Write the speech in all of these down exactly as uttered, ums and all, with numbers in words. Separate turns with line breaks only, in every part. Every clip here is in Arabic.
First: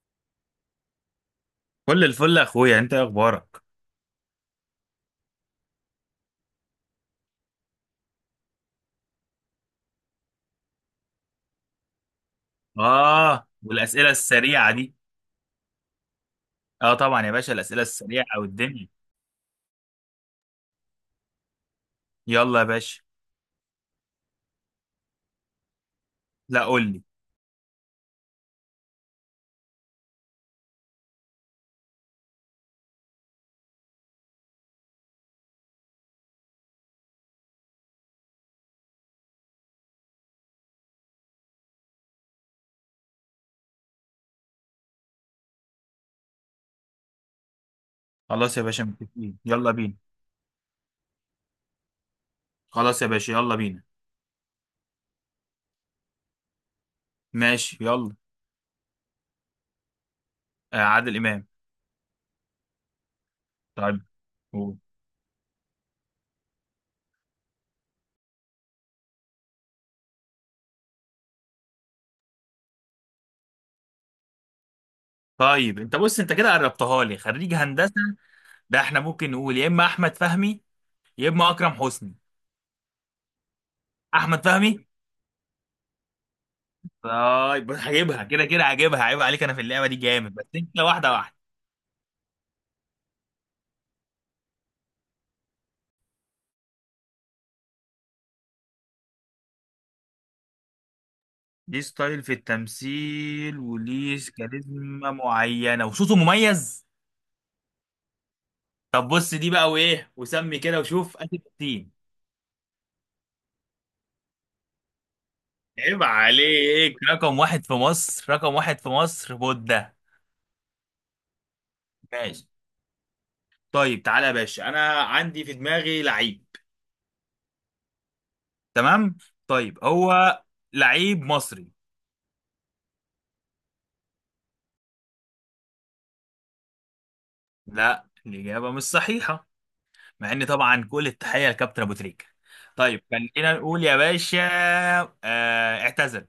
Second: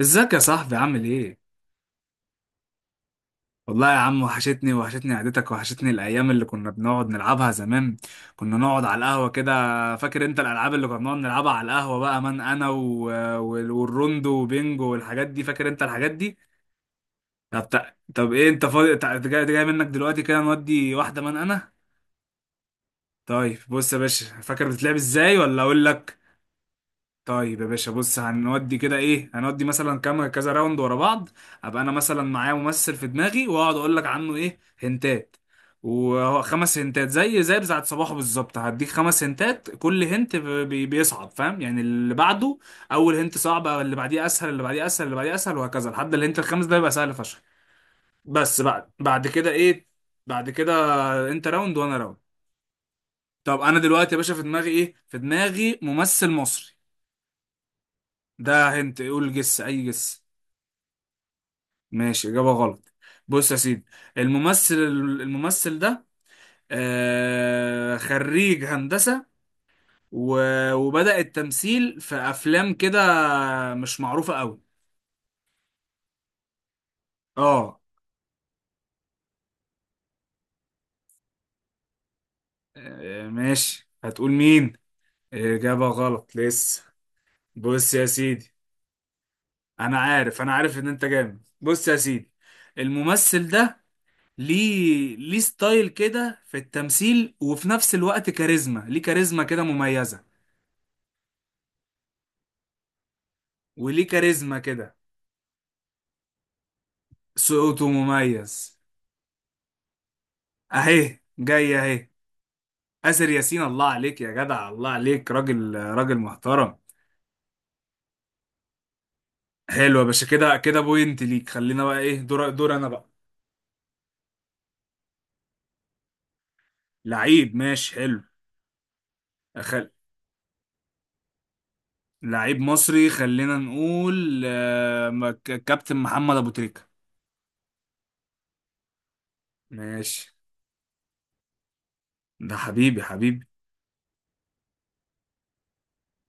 ازيك يا صاحبي عامل ايه؟
كل الفل يا اخويا، انت إيه اخبارك؟
والله يا عم، وحشتني وحشتني قعدتك، وحشتني الايام اللي كنا بنقعد نلعبها زمان، كنا نقعد على القهوة كده. فاكر انت الالعاب اللي كنا بنقعد نلعبها على القهوة بقى من انا و...
اه،
وال-
والاسئله
والروندو
السريعه
وبينجو
دي.
والحاجات دي؟ فاكر انت الحاجات دي؟
اه طبعا يا باشا،
طب
الاسئله
تع- طب
السريعه
ايه، انت
والدنيا.
فاضي؟ تع- جاي جاي منك دلوقتي كده نودي واحدة من انا؟
يلا يا باشا.
طيب بص يا باشا، فاكر بتتلعب ازاي ولا اقول لك؟
لا قول لي.
طيب يا باشا بص، هنودي كده، ايه، هنودي مثلا كام كذا راوند ورا بعض. ابقى انا مثلا معايا ممثل في دماغي، واقعد اقول لك عنه ايه هنتات، وهو خمس هنتات زي زي بتاعت صباحه بالظبط. هديك خمس هنتات، كل هنت بي بيصعب، فاهم، يعني اللي بعده. اول هنت صعب، اللي بعديه اسهل، اللي بعديه اسهل، اللي بعديه اسهل، وهكذا لحد الهنت الخامس ده يبقى سهل فشخ.
خلاص
بس
يا باشا
بعد بعد
متفقين،
كده
يلا
ايه؟
بينا.
بعد كده انت راوند وانا راوند.
خلاص يا باشا يلا
طب انا
بينا.
دلوقتي يا باشا في دماغي ايه؟ في دماغي ممثل مصري.
ماشي يلا.
ده هنت، قول جس، اي جس.
آه عادل امام.
ماشي، اجابه غلط. بص يا سيدي،
طيب
الممثل
قول.
الممثل ده آه خريج هندسه، و- وبدأ التمثيل في افلام كده، مش معروفه قوي.
طيب انت بص، انت كده قربتها لي، خريج
اه.
هندسه؟ ده احنا ممكن نقول يا اما احمد فهمي يا اما اكرم حسني.
آه، ماشي، هتقول
احمد فهمي.
مين؟ اجابه غلط لسه.
طيب
بص يا
هجيبها كده
سيدي،
كده هجيبها، عيب عليك، انا في اللعبه دي
انا
جامد،
عارف
بس
انا عارف
انت
ان انت
واحده واحده.
جامد. بص يا سيدي، الممثل ده ليه ليه ستايل كده في التمثيل، وفي نفس الوقت كاريزما، ليه كاريزما كده مميزة،
ليه ستايل في التمثيل
وليه
وليه
كاريزما كده،
كاريزما معينة وصوته مميز.
صوته مميز.
طب بص دي بقى، وإيه وسمي كده وشوف،
اهي
آسر
جاي
ياسين.
اهي. آسر ياسين، الله عليك يا جدع، الله عليك، راجل
عيب
راجل محترم.
عليك، رقم واحد في مصر، رقم واحد في مصر بودة.
حلو يا باشا، كده كده بوينت ليك. خلينا بقى ايه
ماشي.
دور دور انا بقى.
طيب تعالى يا باشا، أنا عندي في دماغي لعيب.
لعيب، ماشي حلو.
تمام. طيب
أخل...
هو لعيب مصري.
لعيب مصري، خلينا نقول آه، ك- كابتن محمد ابو تريكة.
لا الإجابة مش صحيحة. مع
ماشي.
إن طبعا كل التحية لكابتن أبو تريكة.
ده حبيبي
طيب
حبيبي.
خلينا نقول يا باشا، آه اعتزل.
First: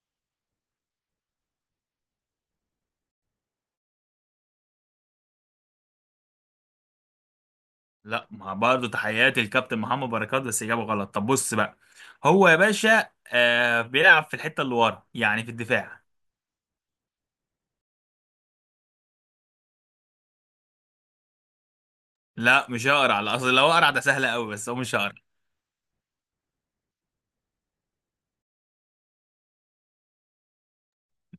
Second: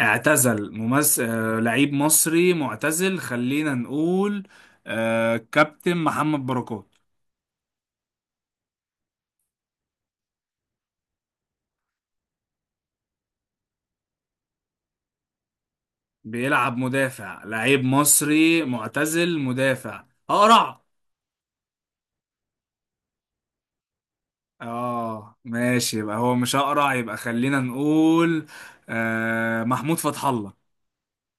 اعتزل ممثل. آه، لعيب مصري معتزل، خلينا نقول آه، كابتن محمد بركات.
لا، ما برضه تحياتي للكابتن محمد بركات، بس اجابه غلط. طب بص بقى، هو يا باشا آه بيلعب في الحته اللي ورا، يعني في الدفاع.
بيلعب مدافع، لعيب مصري معتزل مدافع اقرع.
لا مش هقرع، لا اصل لو اقرع ده سهل قوي، بس هو مش هقرع.
اه ماشي، يبقى هو مش اقرع، يبقى خلينا نقول آه، محمود فتح الله.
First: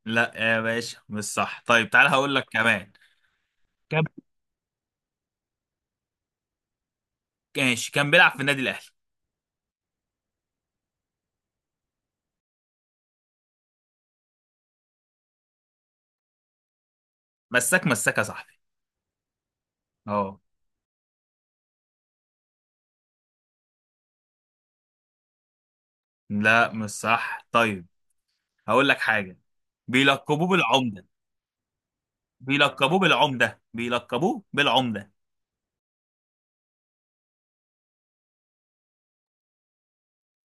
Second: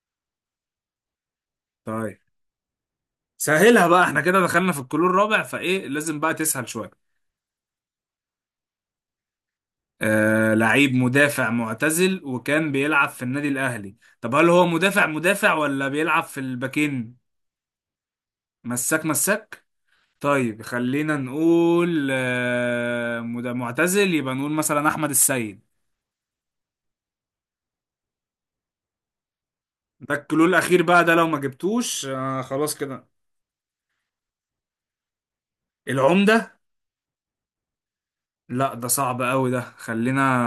لا يا باشا مش صح، طيب تعالى
طيب
هقول لك كمان.
سهلها بقى،
كم؟
احنا كده دخلنا في الكلور الرابع، فايه لازم بقى تسهل شوية.
ماشي كان بيلعب في النادي الاهلي.
آه، لعيب مدافع معتزل، وكان بيلعب في النادي الاهلي. طب هل هو مدافع مدافع، ولا بيلعب في الباكين؟
مساك مساك يا صاحبي.
مساك مساك.
اه.
طيب خلينا نقول آه، مد- معتزل، يبقى نقول مثلا احمد السيد.
لا مش صح، طيب هقول لك حاجه،
ده الكلو
بيلقبوه
الاخير بقى،
بالعمده،
ده لو ما جبتوش آه خلاص
بيلقبوه
كده.
بالعمده، بيلقبوه بالعمده.
العمده. لا ده صعب قوي ده، خلينا.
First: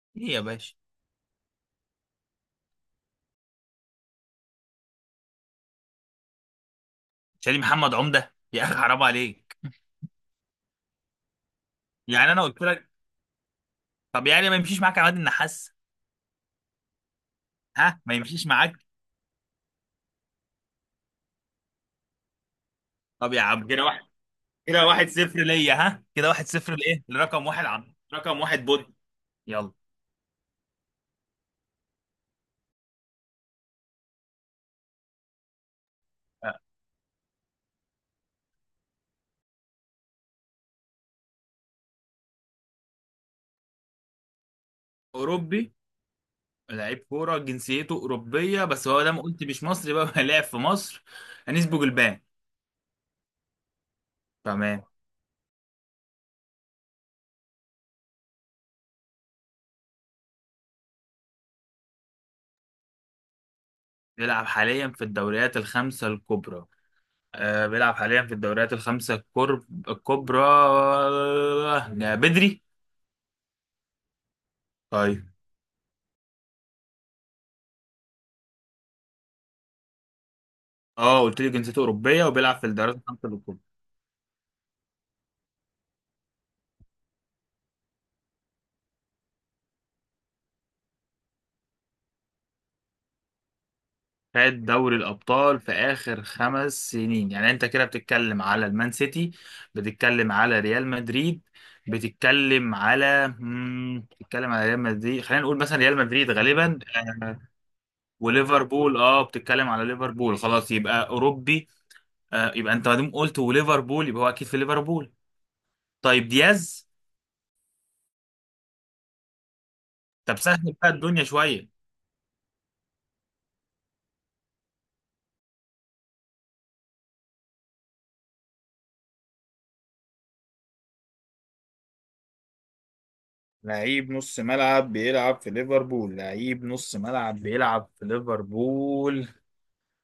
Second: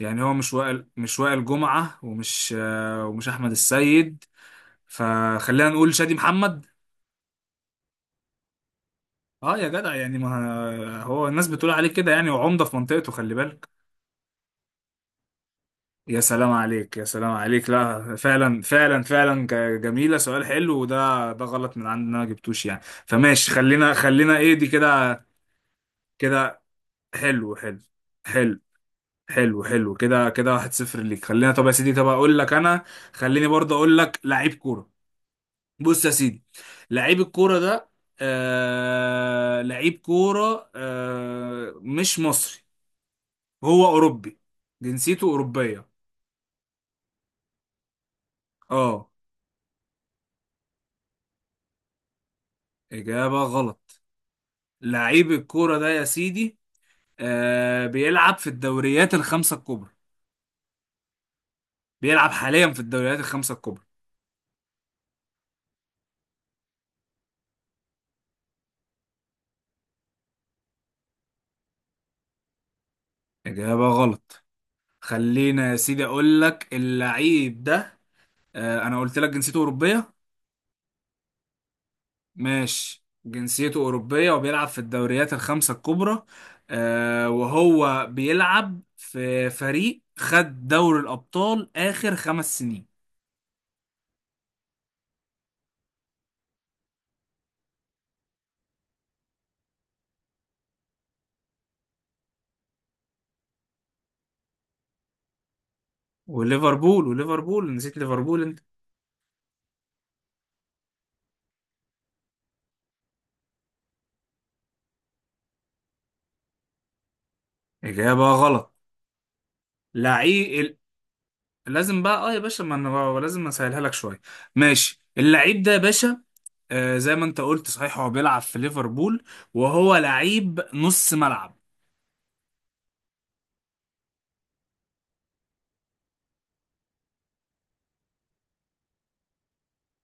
يعني
ايه
هو
يا
مش
باشا؟
وائل مش وائل جمعه، ومش آه، ومش احمد السيد، فخلينا نقول شادي محمد.
شاليه محمد عمده يا اخي، حرام
اه
عليك.
يا جدع، يعني ما هو الناس بتقول عليه كده، يعني
يعني انا قلت
وعمده في
لك،
منطقته، خلي بالك.
طب يعني ما يمشيش معاك عماد النحاس؟
يا سلام عليك، يا سلام عليك،
ها، ما
لا
يمشيش
فعلا
معاك.
فعلا فعلا، ج- جميلة، سؤال حلو وده. ده غلط من عندنا ما جبتوش يعني.
طب يا
فماشي،
عم كده
خلينا
واحد،
خلينا ايه دي
كده واحد
كده.
صفر ليا، ها كده واحد
كده
صفر لايه، لرقم
حلو
واحد
حلو
عم، رقم
حلو
واحد بود.
حلو
يلا.
حلو، كده كده واحد صفر ليك. خلينا، طب يا سيدي، طب اقول لك انا، خليني برضه اقول لك لعيب كورة. بص يا سيدي،
آه.
لعيب الكورة ده آه لعيب كورة، آه مش مصري، هو اوروبي، جنسيته
اوروبي.
اوروبية.
لعيب كوره جنسيته اوروبيه، بس هو
اه.
ده ما قلت مش مصري بقى لعب في مصر. نسبه جلبان.
اجابة غلط.
تمام.
لعيب الكورة ده يا سيدي، آه بيلعب في الدوريات الخمسة الكبرى، بيلعب حاليا في الدوريات الخمسة الكبرى.
بيلعب حاليا في الدوريات الخمسه الكبرى. آه بيلعب حاليا في الدوريات الخمسه الكرب- الكبرى، آه، بدري.
إجابة غلط.
طيب.
خلينا يا سيدي أقول لك اللعيب ده. آه، أنا قلت لك جنسيته أوروبية.
اه قلت لي جنسيته اوروبيه وبيلعب في الدوريات
ماشي،
الخمسه الكبرى،
جنسيته أوروبية وبيلعب في الدوريات الخمسة الكبرى. آه، وهو بيلعب في فريق خد دوري الأبطال آخر خمس سنين.
خد دوري الأبطال في آخر خمس سنين. يعني أنت كده بتتكلم على المان سيتي، بتتكلم على ريال مدريد، بتتكلم على مم... بتتكلم على ريال مدريد. خلينا نقول مثلا ريال مدريد غالبا.
وليفربول،
آه،
وليفربول، نسيت ليفربول أنت.
وليفربول. اه بتتكلم على ليفربول، خلاص يبقى أوروبي. آه يبقى أنت ما دام قلت وليفربول يبقى هو أكيد في ليفربول. طيب دياز.
إجابة غلط.
طب سهل
لعيب،
بقى الدنيا شوية.
لازم بقى اه يا باشا، ما انا بقى لازم اسهلها لك شويه. ماشي، اللعيب ده يا باشا، آه زي ما انت قلت صحيح، هو بيلعب في ليفربول، وهو لعيب نص ملعب.
لعيب نص ملعب بيلعب في ليفربول، لعيب نص ملعب بيلعب في ليفربول.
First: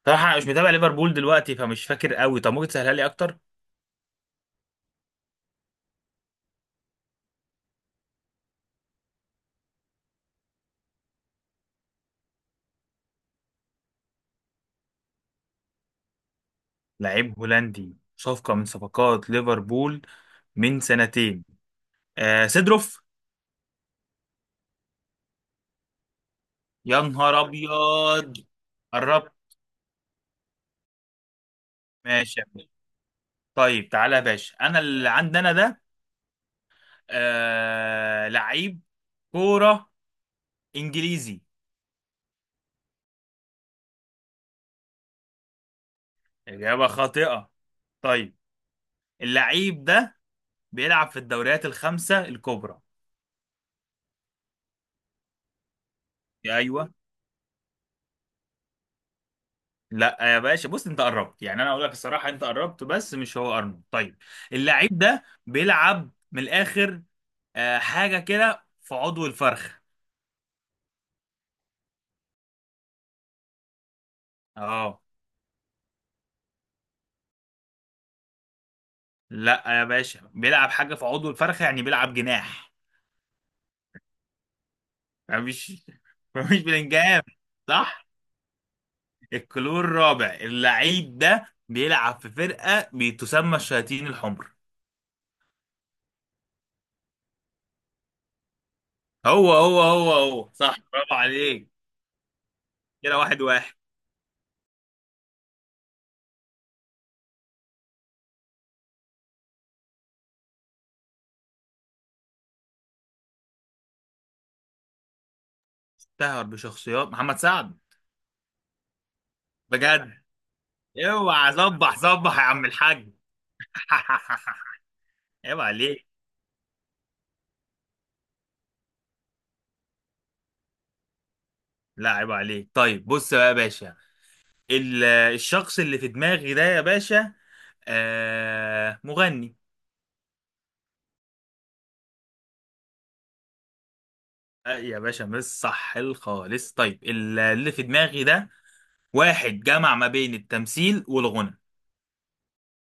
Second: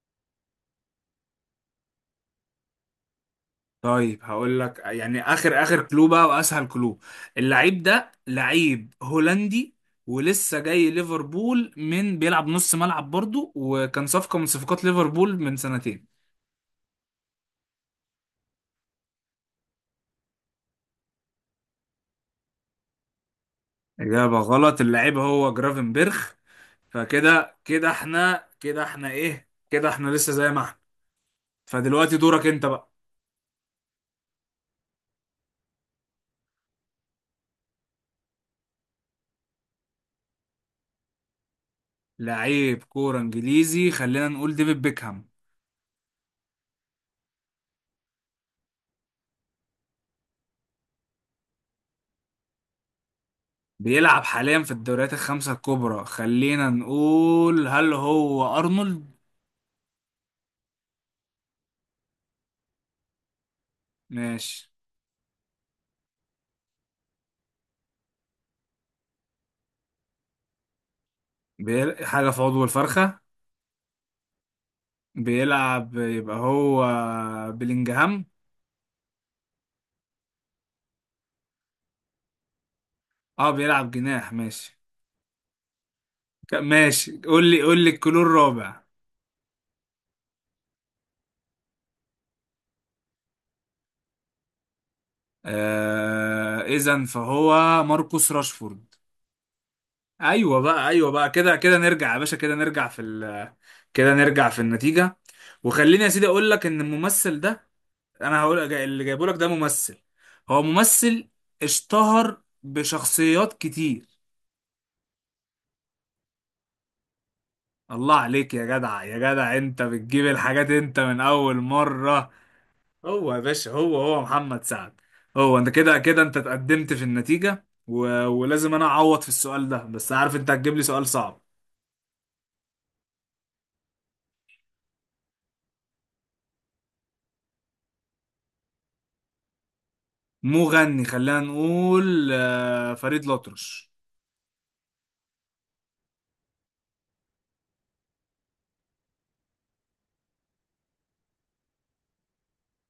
صراحة أنا مش متابع ليفربول دلوقتي فمش فاكر قوي، طب ممكن تسهلها لي أكتر؟
طيب هقول لك يعني اخر اخر كلو بقى، واسهل كلو. اللعيب ده لعيب هولندي، ولسه جاي ليفربول، من بيلعب نص ملعب برضو، وكان صفقه من صفقات ليفربول من سنتين.
لعيب هولندي، صفقة من صفقات ليفربول من سنتين. آه سيدروف.
اجابه غلط، اللعيب هو جرافنبرخ.
يا نهار
فكده كده
أبيض.
احنا، كده احنا
قربت.
ايه، كده احنا لسه زي ما احنا. فدلوقتي
ماشي يا
دورك انت
باشا.
بقى.
طيب تعالى يا باشا، أنا اللي عندنا ده آه لعيب كورة إنجليزي.
لعيب كورة انجليزي، خلينا نقول ديفيد بيكهام.
إجابة خاطئة. طيب، اللعيب ده بيلعب في الدوريات الخمسة الكبرى.
بيلعب حاليا في الدوريات الخمسة الكبرى، خلينا
أيوه.
نقول هل هو أرنولد؟
لا يا باشا بص، انت قربت، يعني انا اقول لك الصراحه انت قربت بس مش هو ارنولد. طيب،
ماشي.
اللعيب ده بيلعب من الاخر، آه، حاجه كده في عضو الفرخ.
بيل... حاجة في عضو الفرخة،
اه.
بيلعب يبقى هو بلينجهام.
لا يا باشا بيلعب حاجه في عضو الفرخ يعني بيلعب جناح.
اه بيلعب جناح، ماشي.
مش
ك-
مش
ماشي،
بلنجهام.
قول لي قول لي
صح،
الكلور الرابع.
الكلور الرابع، اللعيب ده بيلعب في فرقه بتسمى الشياطين الحمر.
آه... اذا فهو ماركوس راشفورد.
هو هو هو هو
ايوه
صح،
بقى، ايوه
برافو
بقى، كده
عليك.
كده نرجع يا باشا. كده نرجع في
كده واحد
ال
واحد.
كده نرجع في النتيجه. وخليني يا سيدي اقول لك ان الممثل ده، انا هقول جاي- اللي جايبه لك ده ممثل، هو ممثل اشتهر بشخصيات كتير.
تهر بشخصيات محمد سعد.
الله عليك يا جدع، يا جدع، انت
بجد،
بتجيب الحاجات انت من
اوعى
اول
صبح
مره.
صبح يا عم الحاج.
هو يا باشا، هو هو محمد سعد. هو
عيب
انت كده
عليك.
كده انت اتقدمت في النتيجه و... ولازم انا اعوض في السؤال ده، بس عارف انت هتجيب لي سؤال صعب.
لا عيب عليك. طيب بص بقى يا باشا، ال- الشخص اللي في دماغي ده يا باشا آه مغني.
مو غني، خلينا نقول آه، فريد الأطرش.
آه يا باشا مش صح الخالص. طيب ال- اللي في دماغي ده واحد جمع ما بين التمثيل والغنى.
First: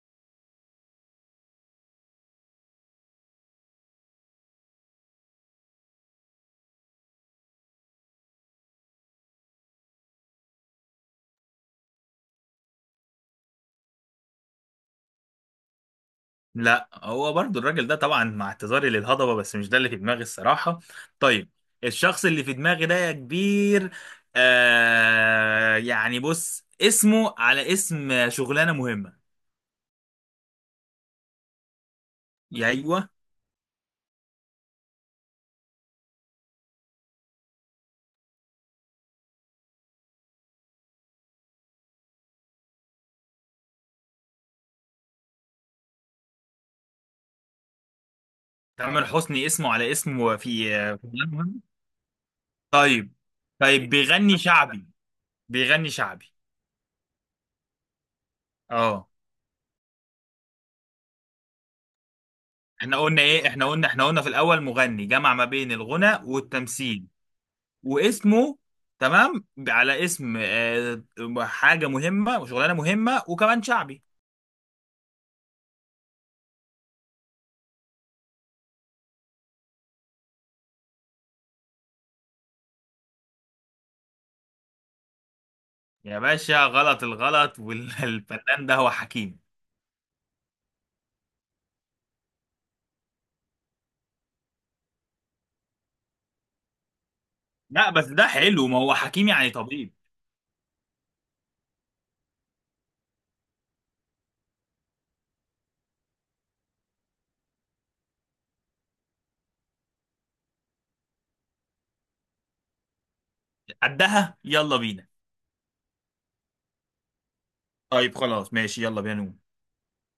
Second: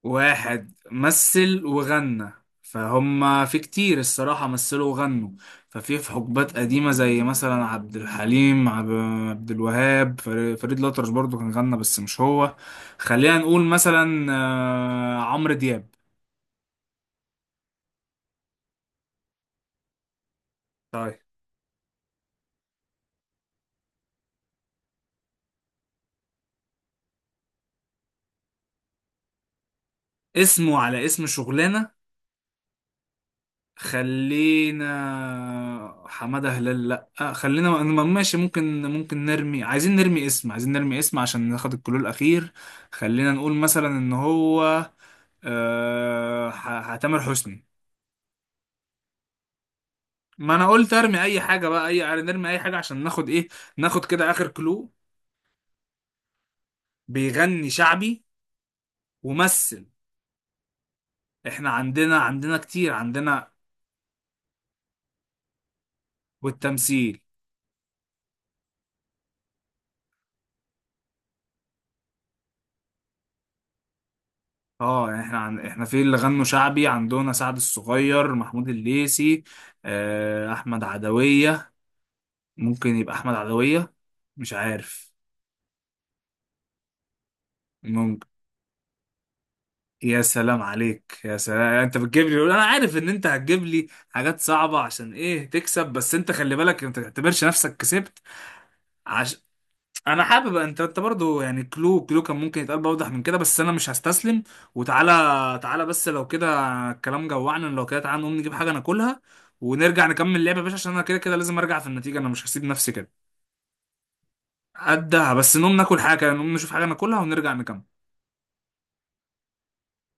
واحد مثل وغنى، فهم في كتير الصراحة مثلوا وغنوا، ففي في حقبات قديمة زي مثلا عبد الحليم، عب- عبد الوهاب، فر- فريد الأطرش برضو كان غنى بس مش هو. خلينا نقول مثلا آه، عمرو دياب.
لا هو برضو الراجل ده طبعا، مع اعتذاري للهضبة، بس مش ده اللي في دماغي الصراحة.
طيب.
طيب. الشخص اللي في دماغي ده يا كبير، آه يعني بص اسمه على اسم شغلانة مهمة.
اسمه على اسم شغلانة.
يا ايوه.
خلينا، حمادة هلال، لا. آه، خلينا م- ماشي، ممكن ممكن نرمي، عايزين نرمي اسم عايزين نرمي اسم عشان ناخد الكلو الأخير. خلينا نقول مثلا إن هو آه، ح- ح- تامر حسني.
تامر حسني اسمه على اسمه
ما أنا
في
قلت
آه، في
أرمي
شغلانة
أي
مهمة.
حاجة بقى، أي يعني، نرمي أي حاجة عشان
طيب.
ناخد إيه،
طيب
ناخد كده
بيغني
آخر
شعبي.
كلو.
بيغني شعبي.
بيغني شعبي
اه.
وممثل. إحنا عندنا، عندنا كتير
احنا قلنا ايه،
عندنا.
احنا قلنا، احنا قلنا في الاول مغني جمع ما بين الغنى والتمثيل
والتمثيل.
واسمه، تمام، على اسم آه، حاجة مهمة وشغلانة مهمة وكمان شعبي.
اه يعني احنا عن... احنا في اللي غنوا شعبي عندنا سعد الصغير، محمود الليثي، آه، احمد عدوية. ممكن يبقى احمد عدوية، مش عارف.
يا باشا غلط الغلط،
ممكن.
والفنان ده هو حكيم.
يا سلام عليك، يا سلام. يعني انت بتجيب لي، انا عارف ان انت هتجيب لي حاجات صعبة عشان ايه تكسب، بس انت خلي بالك انت ما تعتبرش نفسك
لا بس
كسبت.
ده حلو، ما هو حكيم
عش...
يعني طبيب.
انا حابب، انت انت برضو، يعني كلو كلو كان ممكن يتقال بأوضح من كده، بس انا مش هستسلم. وتعالى، تعالى بس لو كده، الكلام جوعنا. لو كده تعالى نقوم نجيب حاجه ناكلها، ونرجع نكمل لعبه يا باشا، عشان انا كده كده لازم ارجع في النتيجه، انا مش هسيب نفسي كده.
قدها يلا بينا.
قدها، بس نقوم ناكل حاجه، نقوم نشوف حاجه ناكلها ونرجع نكمل.
طيب خلاص ماشي، يلا بينا نقوم.